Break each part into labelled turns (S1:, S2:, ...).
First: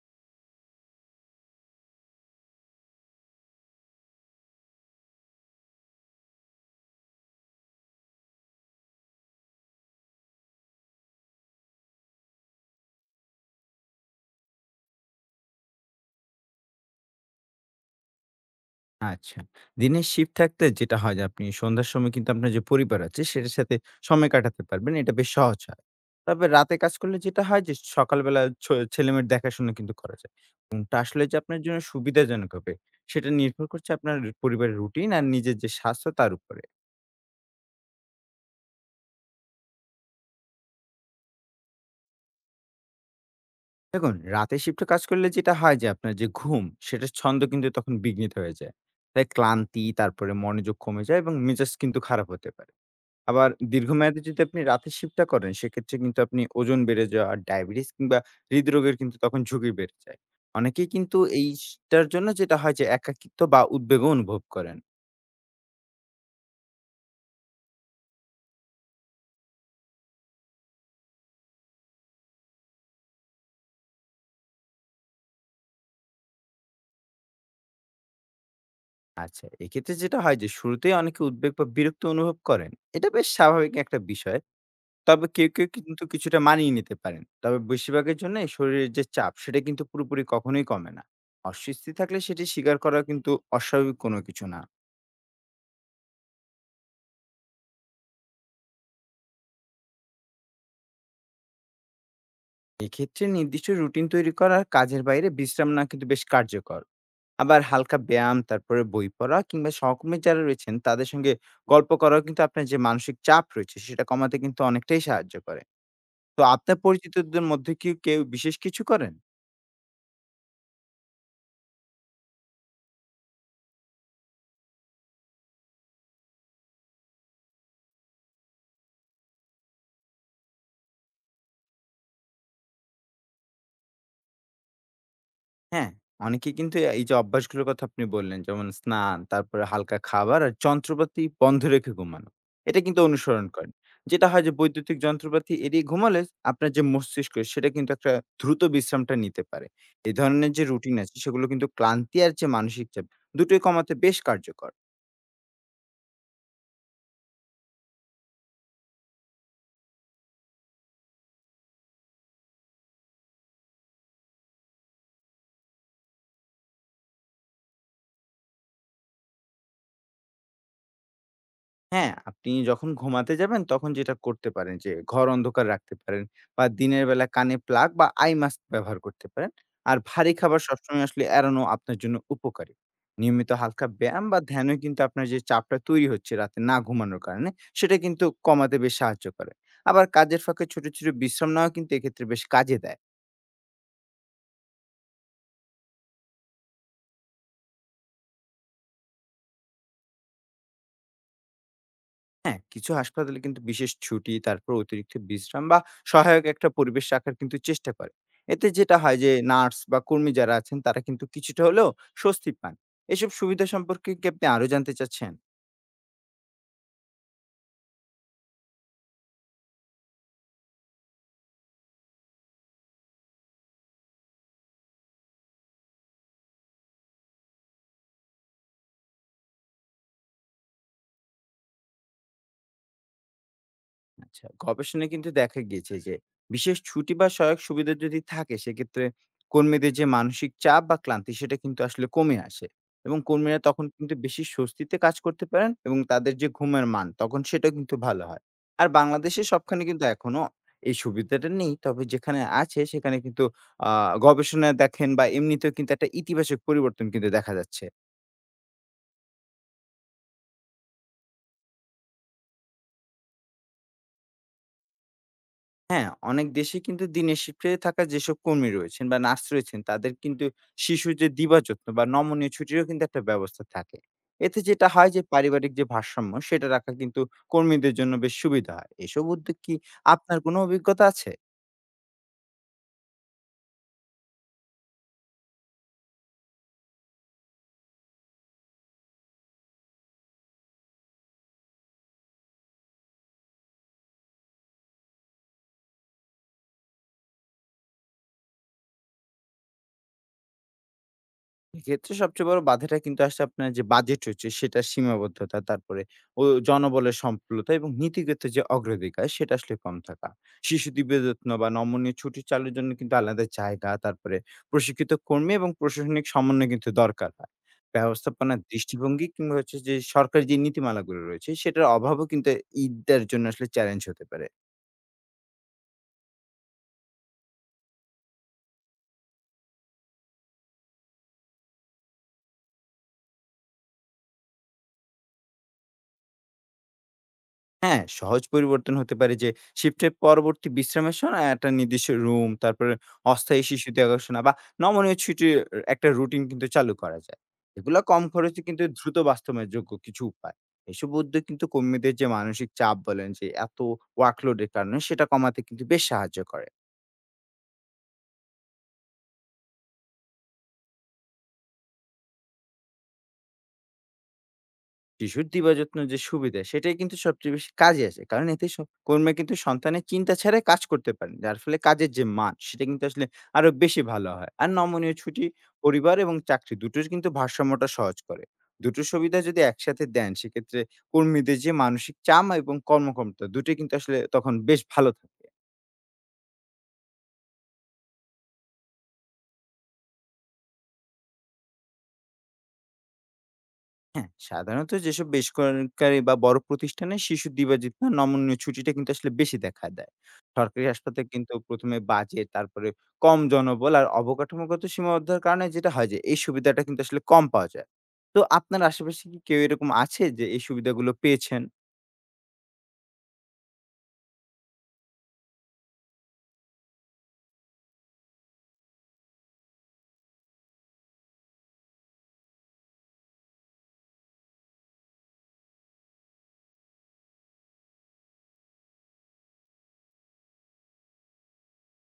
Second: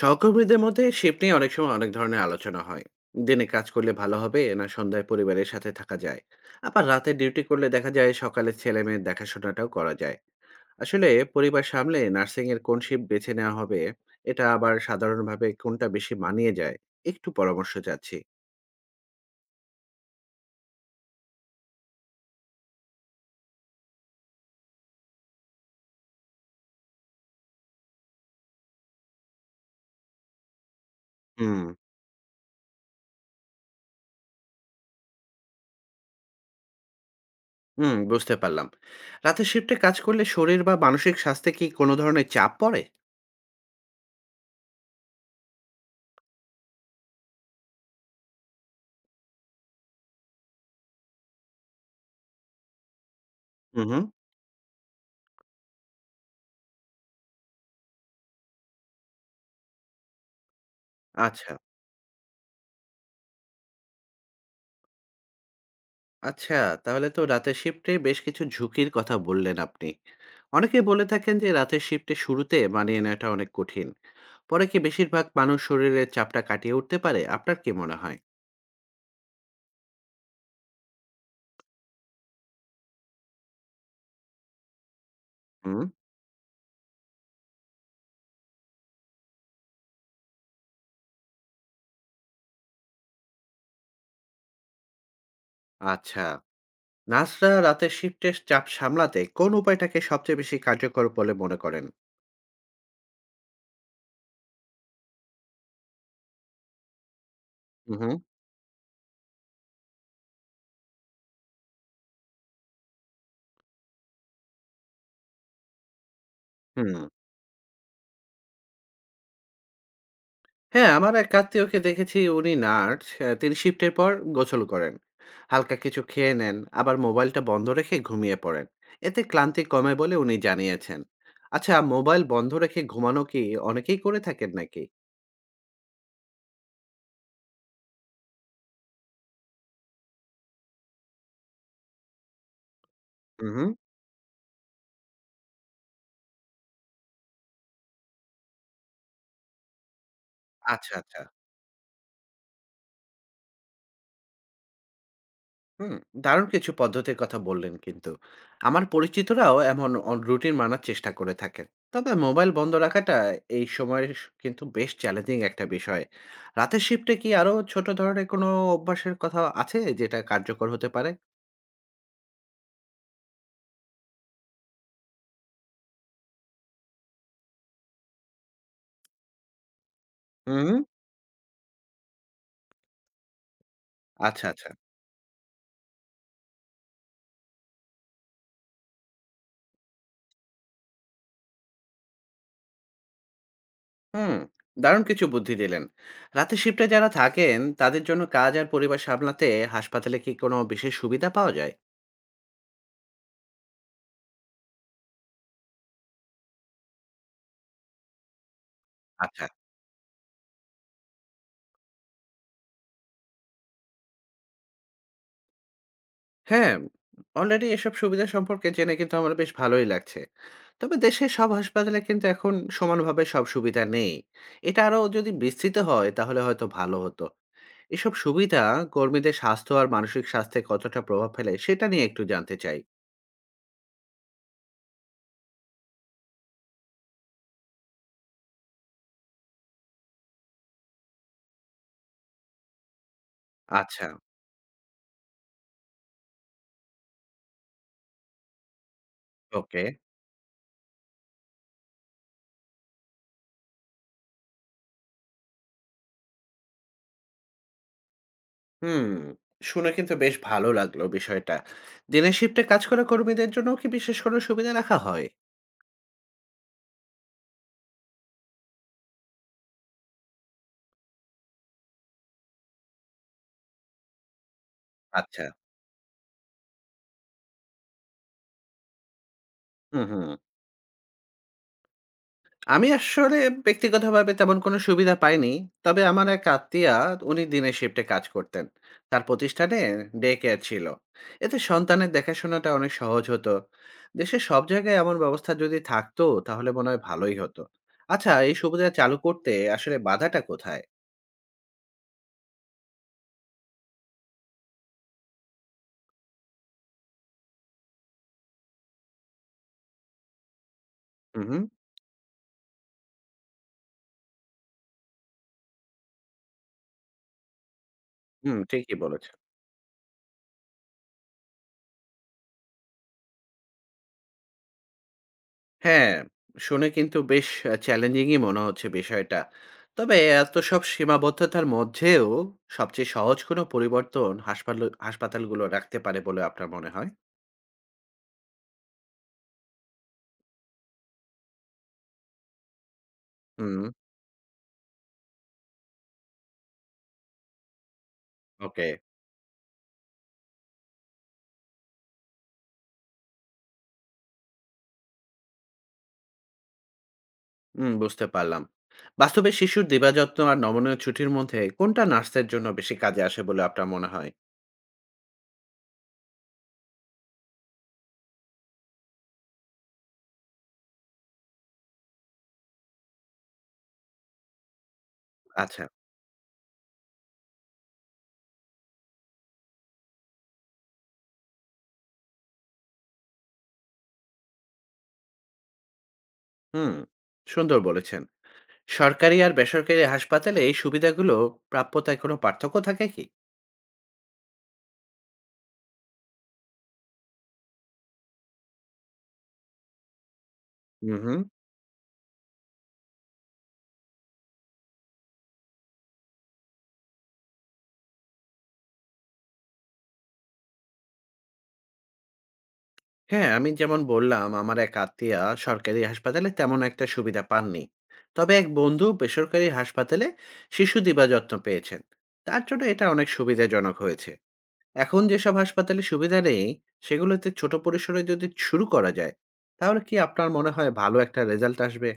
S1: সহকর্মীদের মধ্যে শিফট নিয়ে অনেক সময় অনেক ধরনের আলোচনা হয়। দিনে কাজ করলে ভালো হবে না সন্ধ্যায় পরিবারের সাথে থাকা যায়। আবার রাতে ডিউটি করলে দেখা যায় সকালে ছেলে মেয়ের দেখাশোনাটাও করা যায়। আসলে পরিবার সামলে নার্সিং এর কোন শিফট বেছে নেওয়া হবে, এটা আবার সাধারণভাবে কোনটা বেশি মানিয়ে যায়, একটু পরামর্শ চাচ্ছি।
S2: আচ্ছা। দিনের শিফট থাকতে যেটা হয় যে আপনি সন্ধ্যার সময় কিন্তু আপনার যে পরিবার আছে সেটার সাথে সময় কাটাতে পারবেন। এটা বেশ সহজ হয়। তবে রাতে কাজ করলে যেটা হয় যে সকালবেলা ছেলেমেয়ের দেখাশোনা কিন্তু করা যায়। কোনটা আসলে যে
S1: হুম।
S2: আপনার জন্য সুবিধাজনক হবে সেটা নির্ভর করছে আপনার পরিবারের রুটিন আর নিজের যে স্বাস্থ্য তার উপরে।
S1: হুম, বুঝতে পারলাম। রাতের শিফটে কাজ করলে শরীর বা মানসিক স্বাস্থ্যে কি কোনো ধরনের চাপ পড়ে?
S2: দেখুন, রাতে শিফটে কাজ করলে যেটা হয় যে আপনার যে ঘুম সেটার ছন্দ কিন্তু তখন বিঘ্নিত হয়ে যায়। তাই ক্লান্তি, তারপরে মনোযোগ কমে যায় এবং মেজাজ কিন্তু খারাপ হতে পারে। আবার
S1: হুম হুম।
S2: দীর্ঘমেয়াদে যদি আপনি রাতের শিফটটা করেন, সেক্ষেত্রে কিন্তু আপনি ওজন বেড়ে যাওয়া, ডায়াবেটিস কিংবা হৃদরোগের কিন্তু তখন ঝুঁকি বেড়ে যায়। অনেকেই কিন্তু
S1: আচ্ছা।
S2: এইটার জন্য যেটা হয় যে একাকিত্ব বা উদ্বেগও অনুভব করেন।
S1: আচ্ছা, তাহলে তো রাতের শিফটে বেশ কিছু ঝুঁকির কথা বললেন আপনি। অনেকেই বলে থাকেন যে রাতের শিফটে শুরুতে মানিয়ে নেওয়াটা অনেক কঠিন। পরে কি বেশিরভাগ মানুষ শরীরের চাপটা কাটিয়ে উঠতে পারে? আপনার কি মনে হয়?
S2: আচ্ছা, এক্ষেত্রে যেটা হয় যে শুরুতেই অনেকে উদ্বেগ বা বিরক্তি অনুভব করেন। এটা বেশ স্বাভাবিক একটা বিষয়। তবে কেউ, কেউ
S1: হুম।
S2: কিন্তু কিছুটা মানিয়ে নিতে পারেন। তবে বেশিরভাগের জন্য এই শরীরের যে চাপ সেটা কিন্তু পুরোপুরি কখনোই কমে না। অস্বস্তি থাকলে সেটি স্বীকার করা কিন্তু অস্বাভাবিক কোনো কিছু না।
S1: আচ্ছা, নার্সরা রাতের শিফটের চাপ সামলাতে কোন উপায়টাকে সবচেয়ে বেশি কার্যকর বলে মনে করেন?
S2: এক্ষেত্রে নির্দিষ্ট রুটিন তৈরি করা আর কাজের বাইরে বিশ্রাম না কিন্তু বেশ কার্যকর। আবার হালকা
S1: উহু।
S2: ব্যায়াম, তারপরে বই পড়া কিংবা সহকর্মী যারা রয়েছেন তাদের সঙ্গে গল্প করাও কিন্তু আপনার যে মানসিক চাপ রয়েছে সেটা কমাতে কিন্তু অনেকটাই সাহায্য করে। তো আপনার
S1: হুম।
S2: পরিচিতদের মধ্যে কি কেউ বিশেষ কিছু করেন?
S1: হ্যাঁ, আমার এক আত্মীয়কে দেখেছি উনি নার্স। তিনি শিফটের পর গোসল করেন। হালকা কিছু খেয়ে নেন, আবার মোবাইলটা বন্ধ রেখে ঘুমিয়ে পড়েন। এতে ক্লান্তি কমে বলে উনি জানিয়েছেন। আচ্ছা, মোবাইল বন্ধ রেখে ঘুমানো কি অনেকেই করে থাকেন নাকি?
S2: হ্যাঁ, অনেকে কিন্তু এই যে অভ্যাসগুলোর কথা আপনি বললেন, যেমন স্নান, তারপরে হালকা খাবার আর যন্ত্রপাতি বন্ধ রেখে ঘুমানো। এটা কিন্তু অনুসরণ
S1: হুম, হুম।
S2: করেন। যেটা হয় যে বৈদ্যুতিক যন্ত্রপাতি এড়িয়ে ঘুমালে আপনার যে মস্তিষ্ক, সেটা কিন্তু একটা দ্রুত বিশ্রামটা নিতে পারে। এ ধরনের যে
S1: আচ্ছা,
S2: রুটিন আছে,
S1: আচ্ছা।
S2: সেগুলো কিন্তু ক্লান্তি আর যে মানসিক চাপ, দুটোই কমাতে বেশ কার্যকর।
S1: হুম, দারুণ কিছু পদ্ধতির কথা বললেন কিন্তু। আমার পরিচিতরাও এমন রুটিন মানার চেষ্টা করে থাকেন। তবে মোবাইল বন্ধ রাখাটা এই সময়ের কিন্তু বেশ চ্যালেঞ্জিং একটা বিষয়। রাতের শিফটে কি আরো ছোট ধরনের কোনো অভ্যাসের কথা আছে যেটা কার্যকর হতে পারে?
S2: হ্যাঁ, আপনি যখন ঘুমাতে যাবেন তখন যেটা করতে পারেন যে ঘর অন্ধকার রাখতে পারেন বা দিনের বেলা কানে প্লাগ বা আই মাস্ক ব্যবহার করতে পারেন। আর ভারী খাবার
S1: হুম।
S2: সবসময় আসলে এড়ানো আপনার জন্য উপকারী। নিয়মিত হালকা ব্যায়াম বা
S1: আচ্ছা, আচ্ছা।
S2: ধ্যানও কিন্তু আপনার যে চাপটা তৈরি হচ্ছে রাতে না ঘুমানোর কারণে সেটা কিন্তু কমাতে বেশ সাহায্য করে। আবার কাজের ফাঁকে ছোট, ছোট বিশ্রাম নেওয়া কিন্তু এক্ষেত্রে বেশ কাজে দেয়।
S1: হুম, দারুণ কিছু বুদ্ধি দিলেন। রাতের শিফটে যারা থাকেন তাদের জন্য কাজ আর পরিবার সামলাতে হাসপাতালে কি কোনো বিশেষ সুবিধা পাওয়া যায়?
S2: হ্যাঁ, কিছু হাসপাতালে কিন্তু বিশেষ ছুটি, তারপর অতিরিক্ত বিশ্রাম বা সহায়ক একটা পরিবেশ রাখার কিন্তু চেষ্টা করে। এতে যেটা হয় যে
S1: আচ্ছা।
S2: নার্স বা কর্মী যারা আছেন তারা কিন্তু কিছুটা হলেও স্বস্তি পান। এসব সুবিধা সম্পর্কে কি আপনি আরো জানতে চাচ্ছেন?
S1: হ্যাঁ, অলরেডি এসব সুবিধা সম্পর্কে জেনে কিন্তু আমার বেশ ভালোই লাগছে। তবে দেশের সব হাসপাতালে কিন্তু এখন সমানভাবে সব সুবিধা নেই। এটা আরো যদি বিস্তৃত হয় তাহলে হয়তো ভালো হতো। এসব সুবিধা কর্মীদের স্বাস্থ্য আর মানসিক স্বাস্থ্যে কতটা প্রভাব ফেলে সেটা নিয়ে একটু জানতে চাই।
S2: আচ্ছা, গবেষণায় কিন্তু দেখা গিয়েছে যে বিশেষ ছুটি বা সহায়ক সুবিধা যদি থাকে, সেক্ষেত্রে কর্মীদের যে মানসিক চাপ বা ক্লান্তি সেটা কিন্তু আসলে কমে আসে এবং কর্মীরা তখন
S1: আচ্ছা,
S2: কিন্তু বেশি স্বস্তিতে কাজ করতে পারেন এবং তাদের যে ঘুমের মান তখন সেটা কিন্তু ভালো হয়। আর বাংলাদেশে সবখানে
S1: ওকে।
S2: কিন্তু এখনো এই সুবিধাটা নেই, তবে যেখানে আছে সেখানে কিন্তু গবেষণায় দেখেন বা এমনিতেও কিন্তু একটা ইতিবাচক পরিবর্তন কিন্তু দেখা যাচ্ছে।
S1: হুম, শুনে কিন্তু বেশ ভালো লাগলো বিষয়টা। দিনের শিফটে কাজ করা কর্মীদের জন্যও কি বিশেষ কোনো সুবিধা রাখা হয়?
S2: হ্যাঁ, অনেক দেশে কিন্তু দিনের শিফটে থাকা যেসব কর্মী রয়েছেন বা নার্স রয়েছেন, তাদের কিন্তু শিশু যে দিবাযত্ন বা নমনীয় ছুটিরও কিন্তু একটা ব্যবস্থা থাকে। এতে যেটা হয় যে
S1: আচ্ছা,
S2: পারিবারিক যে ভারসাম্য সেটা রাখা কিন্তু কর্মীদের জন্য বেশ সুবিধা হয়। এসব উদ্যোগ কি
S1: হুম, হুম।
S2: আপনার কোনো অভিজ্ঞতা আছে?
S1: আমি আসলে ব্যক্তিগতভাবে তেমন কোনো সুবিধা পাইনি। তবে আমার এক আত্মীয়া উনি দিনের শিফটে কাজ করতেন। তার প্রতিষ্ঠানে ডে কেয়ার ছিল। এতে সন্তানের দেখাশোনাটা অনেক সহজ হতো। দেশের সব জায়গায় এমন ব্যবস্থা যদি থাকতো তাহলে মনে হয় ভালোই হতো। আচ্ছা, এই সুবিধা চালু করতে আসলে বাধাটা কোথায়?
S2: এক্ষেত্রে সবচেয়ে বড় বাধাটা কিন্তু আসলে আপনার যে বাজেট রয়েছে সেটার সীমাবদ্ধতা, তারপরে ও জনবলের সম্পূলতা এবং নীতিগত যে অগ্রাধিকার সেটা আসলে কম থাকা। শিশু
S1: হুম,
S2: দিব্যযত্ন
S1: হুম,
S2: বা নমনীয় ছুটি চালুর জন্য কিন্তু আলাদা জায়গা, তারপরে প্রশিক্ষিত কর্মী এবং প্রশাসনিক সমন্বয় কিন্তু দরকার হয়। ব্যবস্থাপনার
S1: হুম, ঠিকই
S2: দৃষ্টিভঙ্গি
S1: বলেছেন।
S2: কিংবা হচ্ছে যে সরকারি যে নীতিমালাগুলো রয়েছে সেটার অভাবও কিন্তু ঈদটার জন্য আসলে চ্যালেঞ্জ হতে পারে।
S1: হ্যাঁ, শুনে কিন্তু বেশ চ্যালেঞ্জিংই মনে হচ্ছে বিষয়টা। তবে এত সব সীমাবদ্ধতার মধ্যেও সবচেয়ে সহজ কোনো পরিবর্তন হাসপাতালগুলো রাখতে পারে বলে আপনার মনে হয়?
S2: হ্যাঁ, সহজ পরিবর্তন হতে পারে যে শিফটের পরবর্তী বিশ্রামের সময় একটা নির্দিষ্ট রুম, তারপরে অস্থায়ী
S1: হুম,
S2: শিশুতে দেখাশোনা বা নমনীয় ছুটির একটা রুটিন কিন্তু চালু করা যায়। এগুলা কম খরচে কিন্তু
S1: ওকে।
S2: দ্রুত বাস্তবায়নযোগ্য কিছু উপায়। এসব উদ্যোগ কিন্তু কর্মীদের যে মানসিক চাপ বলেন যে এত ওয়ার্কলোড এর কারণে সেটা কমাতে কিন্তু বেশ সাহায্য করে।
S1: হুম, বুঝতে পারলাম। বাস্তবে শিশুর দিবাযত্ন আর নমনীয় ছুটির মধ্যে কোনটা নার্সদের জন্য বেশি কাজে আসে বলে আপনার মনে হয়?
S2: শিশুর দিবাযত্ন যে সুবিধা সেটাই কিন্তু সবচেয়ে বেশি কাজে আসে। কারণ এতে কর্মীরা কিন্তু সন্তানের চিন্তা ছাড়াই কাজ করতে পারেন। যার ফলে কাজের যে মান সেটা কিন্তু আসলে আরো বেশি ভালো হয়। আর নমনীয় ছুটি
S1: আচ্ছা,
S2: পরিবার এবং চাকরি দুটোর কিন্তু ভারসাম্যটা সহজ করে। দুটো সুবিধা যদি একসাথে দেন, সেক্ষেত্রে কর্মীদের যে মানসিক চাম এবং কর্মক্ষমতা দুটোই কিন্তু আসলে তখন বেশ ভালো থাকে।
S1: হুম, সুন্দর বলেছেন। সরকারি আর বেসরকারি হাসপাতালে এই সুবিধাগুলো প্রাপ্যতায় কোনো পার্থক্য থাকে কি?
S2: হ্যাঁ, সাধারণত যেসব বেসরকারি বা বড় প্রতিষ্ঠানে শিশু দিবাযত্ন বা নমনীয় ছুটিটা কিন্তু আসলে বেশি দেখা দেয়। সরকারি
S1: হুম,
S2: হাসপাতালে
S1: হুম।
S2: কিন্তু ১ম এ বাজেট, তারপরে কম জনবল আর অবকাঠামোগত সীমাবদ্ধতার কারণে যেটা হয় যে এই সুবিধাটা কিন্তু আসলে কম পাওয়া যায়। তো আপনার আশেপাশে কি কেউ এরকম আছে যে এই সুবিধাগুলো পেয়েছেন?
S1: হ্যাঁ, আমি যেমন বললাম, আমার এক আত্মীয়া সরকারি হাসপাতালে তেমন একটা সুবিধা পাননি। তবে এক বন্ধু বেসরকারি হাসপাতালে শিশু দিবাযত্ন পেয়েছেন। তার জন্য এটা অনেক সুবিধাজনক হয়েছে। এখন যেসব হাসপাতালে সুবিধা নেই, সেগুলোতে ছোট পরিসরে যদি শুরু করা যায়, তাহলে কি আপনার মনে হয় ভালো একটা রেজাল্ট আসবে?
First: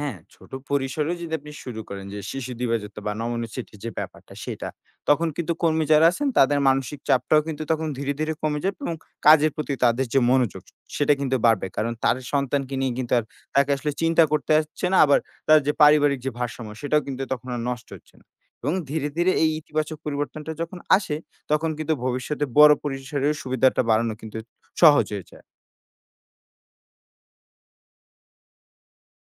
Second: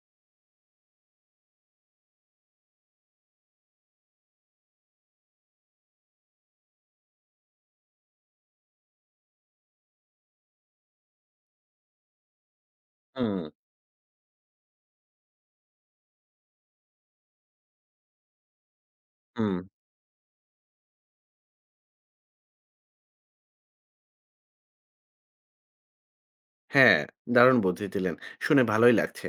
S2: হ্যাঁ, ছোট পরিসরেও যদি আপনি শুরু করেন যে শিশু দিবাযত্ন বা নমনীয় ছুটির যে ব্যাপারটা সেটা, তখন কিন্তু কর্মী যারা আছেন তাদের মানসিক চাপটাও কিন্তু তখন ধীরে, ধীরে কমে যাবে এবং কাজের প্রতি তাদের যে মনোযোগ সেটা কিন্তু বাড়বে। কারণ তার সন্তানকে নিয়ে কিন্তু আর
S1: হুম,
S2: তাকে আসলে চিন্তা করতে হচ্ছে না, আবার তার যে পারিবারিক যে ভারসাম্য সেটাও কিন্তু তখন আর নষ্ট হচ্ছে না। এবং ধীরে, ধীরে এই
S1: হুম।
S2: ইতিবাচক পরিবর্তনটা যখন আসে তখন কিন্তু ভবিষ্যতে বড় পরিসরেও সুবিধাটা বাড়ানো কিন্তু সহজ হয়ে যায়।
S1: হ্যাঁ, দারুণ বুদ্ধি দিলেন। শুনে ভালোই লাগছে।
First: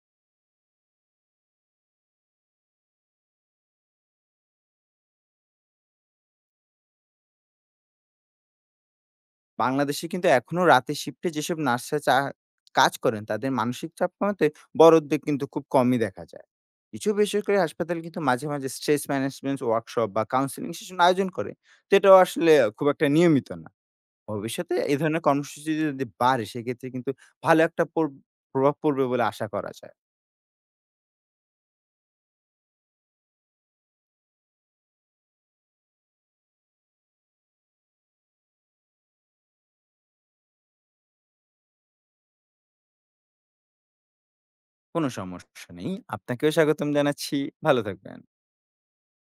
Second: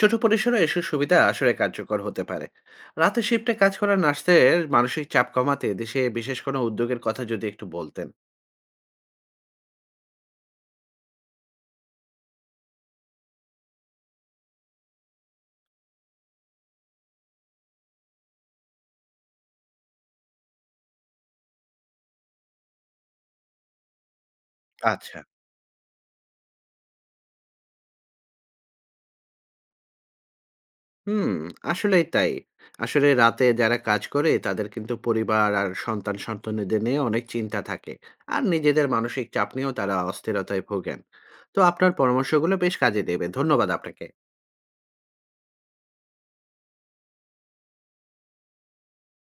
S1: ছোট পরিসরে এসব সুবিধা আসলে কার্যকর হতে পারে। রাতের শিফটে কাজ করা নার্সদের মানসিক চাপ কমাতে দেশে বিশেষ কোনো উদ্যোগের কথা যদি একটু বলতেন।
S2: বাংলাদেশে কিন্তু এখনো রাতের শিফটে যেসব নার্সরা কাজ করেন তাদের মানসিক চাপ কমাতে বড় উদ্যোগ কিন্তু খুব কমই দেখা যায়। কিছু বেসরকারি হাসপাতাল কিন্তু মাঝে, মাঝে স্ট্রেস ম্যানেজমেন্ট ওয়ার্কশপ বা কাউন্সেলিং সেশন আয়োজন করে। তো এটাও আসলে খুব একটা নিয়মিত না। ভবিষ্যতে এই
S1: আচ্ছা।
S2: ধরনের কর্মসূচি যদি বাড়ে, সেক্ষেত্রে কিন্তু ভালো একটা প্রভাব পড়বে বলে আশা করা যায়।
S1: হুম, আসলেই তাই। আসলে রাতে যারা কাজ করে তাদের কিন্তু পরিবার আর সন্তান-সন্ততিদের নিয়ে অনেক চিন্তা থাকে। আর নিজেদের মানসিক চাপ নিয়েও তারা অস্থিরতায় ভোগেন। তো আপনার পরামর্শগুলো বেশ কাজে দেবে। ধন্যবাদ আপনাকে।
S2: কোনো সমস্যা নেই। আপনাকেও স্বাগতম জানাচ্ছি। ভালো থাকবেন।